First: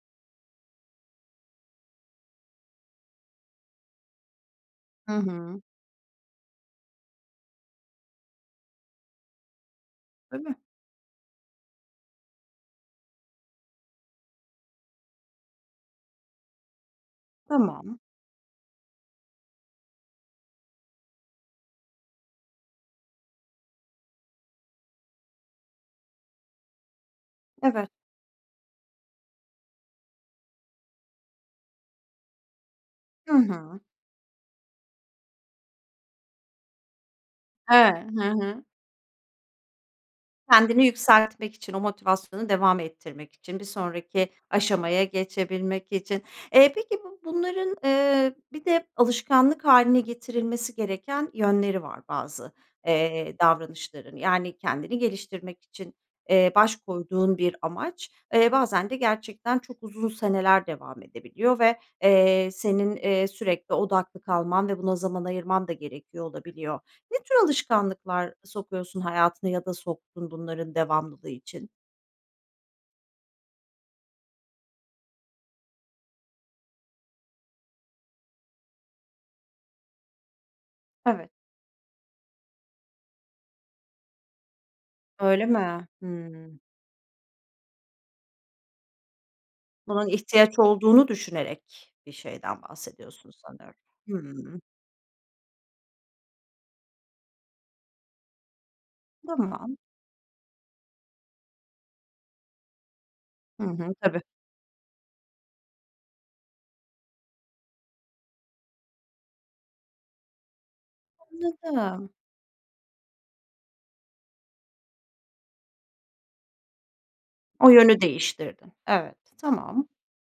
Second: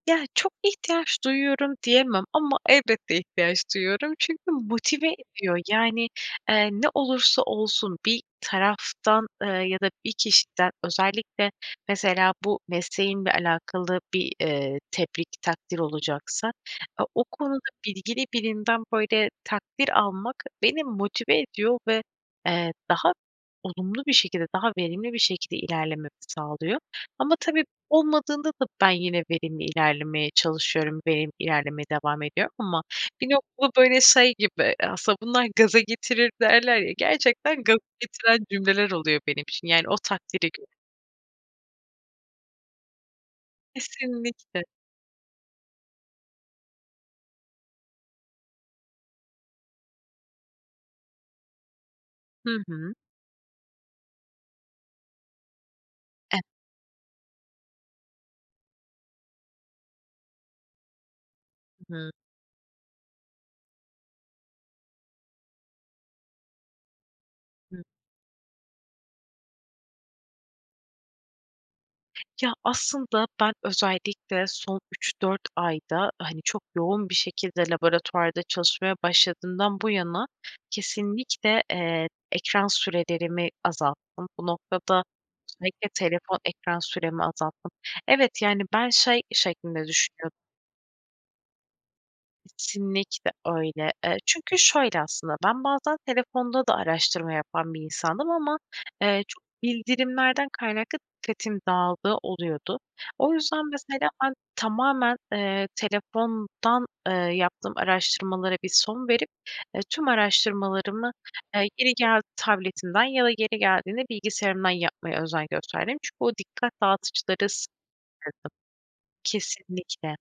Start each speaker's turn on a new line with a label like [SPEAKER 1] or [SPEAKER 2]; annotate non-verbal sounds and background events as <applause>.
[SPEAKER 1] Ya çok ihtiyaç duyuyorum diyemem ama elbette ihtiyaç duyuyorum. Çünkü motive
[SPEAKER 2] Hı
[SPEAKER 1] ediyor
[SPEAKER 2] hı.
[SPEAKER 1] yani, eee, ne olursa olsun bir taraftan, ııı, ya da bir
[SPEAKER 2] Değil mi?
[SPEAKER 1] kişiden özellikle mesela bu mesleğimle alakalı bir, eee, tebrik, takdir olacaksa o konuda
[SPEAKER 2] Tamam.
[SPEAKER 1] bilgili birinden böyle takdir almak beni motive ediyor ve, eee, daha olumlu bir şekilde daha verimli bir şekilde ilerlememi sağlıyor. Ama tabii
[SPEAKER 2] Evet.
[SPEAKER 1] olmadığında da ben yine verimli ilerlemeye çalışıyorum, verimli ilerlemeye devam ediyorum ama bir
[SPEAKER 2] Hı
[SPEAKER 1] noktada
[SPEAKER 2] hı.
[SPEAKER 1] böyle şey gibi aslında bunlar gaza getirir derler ya gerçekten gaza
[SPEAKER 2] Eee Hı
[SPEAKER 1] getiren
[SPEAKER 2] hı.
[SPEAKER 1] cümleler oluyor benim için yani o takdire.
[SPEAKER 2] Kendini yükseltmek için, o motivasyonu devam ettirmek için, bir sonraki
[SPEAKER 1] Kesinlikle.
[SPEAKER 2] aşamaya geçebilmek için. Eee, peki bu bunların, ııı, bir de alışkanlık hâline getirilmesi gereken yönleri var, bazı,
[SPEAKER 1] Hı hı.
[SPEAKER 2] eee, davranışların. Yani, kendini geliştirmek için,
[SPEAKER 1] E
[SPEAKER 2] eee, baş koyduğun bir amaç; eee, bazen de gerçekten çok uzun seneler devam edebiliyor ve,
[SPEAKER 1] Hı hı.
[SPEAKER 2] eee, senin, eee, sürekli odaklı kalman ve buna zaman ayırman da gerekiyor olabiliyor. Ne tür
[SPEAKER 1] Hı.
[SPEAKER 2] alışkanlıklar sokuyorsun hayatına, ya da soktun bunların devamlılığı için?
[SPEAKER 1] Ya, aslında ben özellikle, son 3-4 ayda hani, çok yoğun bir şekilde laboratuvarda çalışmaya başladığımdan bu yana;
[SPEAKER 2] Evet.
[SPEAKER 1] kesinlikle, eee, ekran sürelerimi azalttım. Bu noktada,
[SPEAKER 2] Öyle mi?
[SPEAKER 1] özellikle, telefon
[SPEAKER 2] Hıı.
[SPEAKER 1] ekran süremi azalttım. Evet, yani, ben şey şeklinde
[SPEAKER 2] Bunun
[SPEAKER 1] düşünüyordum.
[SPEAKER 2] ihtiyaç olduğunu düşünerek, bir şeyden
[SPEAKER 1] Kesinlikle,
[SPEAKER 2] bahsediyorsun, sanıyorum.
[SPEAKER 1] öyle. Eee, çünkü
[SPEAKER 2] Hıı.
[SPEAKER 1] şöyle aslında. Ben bazen telefonda da araştırma yapan bir insandım. Ama, eee, çok
[SPEAKER 2] Tamam.
[SPEAKER 1] bildirimlerden kaynaklı, dikkatim dağıldığı oluyordu. O yüzden
[SPEAKER 2] Hı hı,
[SPEAKER 1] mesela,
[SPEAKER 2] tabii.
[SPEAKER 1] ben tamamen, eee, telefondan, eee, yaptığım araştırmalara bir son verip, ııı, tüm araştırmalarımı, eee, yeri
[SPEAKER 2] Anladım.
[SPEAKER 1] geldi tabletimden, ya da yeri geldiğinde bilgisayarımdan, yapmaya özen gösterdim. Çünkü o dikkat dağıtıcıları.
[SPEAKER 2] O yönü
[SPEAKER 1] <unintelligible>
[SPEAKER 2] değiştirdin. Evet, tamam.
[SPEAKER 1] Kesinlikle.